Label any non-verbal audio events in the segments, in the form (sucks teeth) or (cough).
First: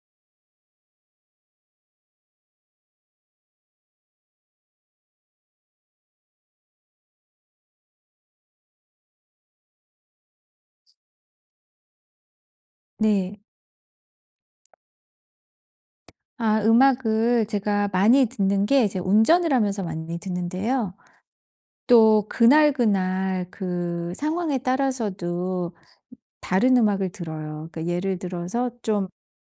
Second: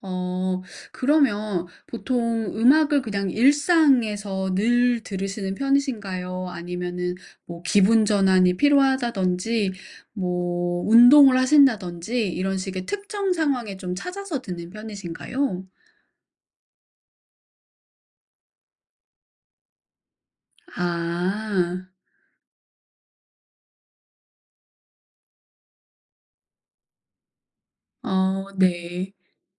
어. 그러면 보통 음악을 그냥 일상에서 늘 들으시는 편이신가요 아니면은 뭐 기분 전환이 필요하다든지 뭐 운동을 하신다든지 이런 식의 특정 네. 상황에 좀 찾아서 듣는 편이신가요? 아 음악을 제가 많이 듣는 게 이제 운전을 하면서 많이 듣는데요 아. 또 그날그날 그 상황에 따라서도 다른 음악을 들어요. 그러니까 예를 어 들어서 '좀 네.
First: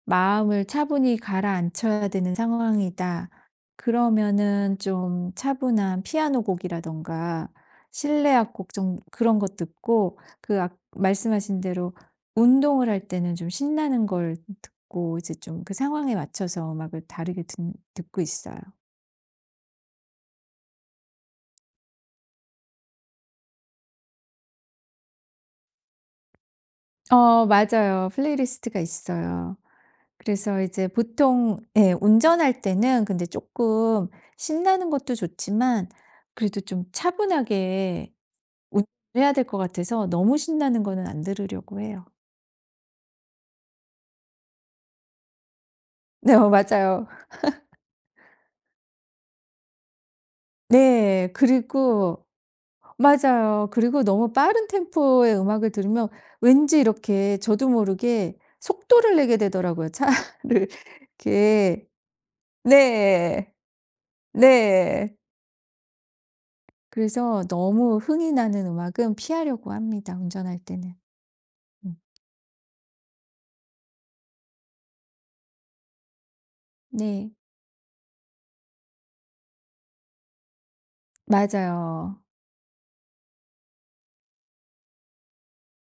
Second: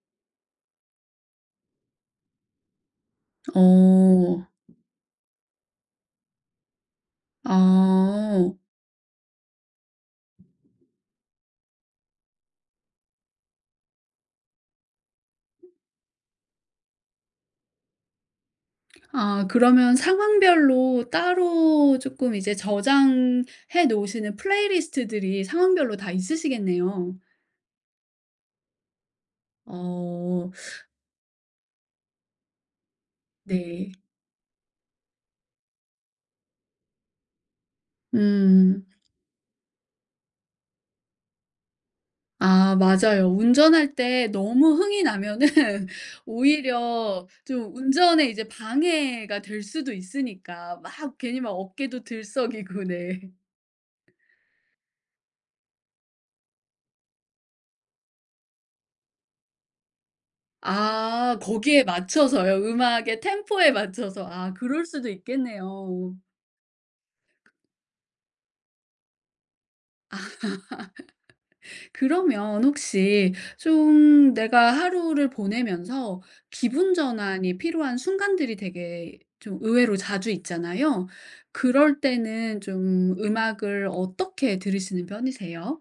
마음을 차분히 가라앉혀야 되는 상황이다.' 어. 그러면은 좀 차분한 피아노곡이라든가 실내 아. 악곡 좀 그런 거 듣고 그 악 말씀하신 대로 운동을 할 때는 좀 신나는 걸 듣고 이제 좀 그 상황에 맞춰서 음악을 다르게 든 듣고 있어요. 아 그러면 상황별로 따로 쪼끔 이제 저장해 놓으시는 플레이리스트들이 상황별로 다 있으시겠네요. 어 맞아요. 플레이리스트가 있어요. 어. 그래서 이제 (sucks teeth) 보통 예 운전할 때는 근데 네. 쪼끔 신나는 것도 좋지만 그래도 좀 차분하게 음. 운전해야 될 것 같아서 너무 신나는 거는 안 들으려고 해요. 아 맞아요. 운전할 때 너무 흥이 나면은 네 어 맞아요. 오히려 좀 (laughs) 운전에 이제 방해가 될 수도 있으니까 막 네. 괜히 막 어깨도 그리고 들썩이고 네. 맞아요. 그리고 너무 빠른 템포의 음악을 들으면 왠지 이렇게 저도 모르게 속도를 내게 되더라고요 차를 아 거기에 이렇게 맞춰서요. 음악의 네. 템포에 맞춰서 아 그럴 수도 네. 있겠네요. 그래서 너무 흥이 나는 음악은 피하려고 합니다, 운전할 때는. (laughs) 음. 그러면 혹시 좀 내가 하루를 보내면서 기분 네. 전환이 필요한 순간들이 되게 좀 의외로 자주 있잖아요. 그럴 맞아요. 때는 좀 음악을 어떻게 들으시는 편이세요?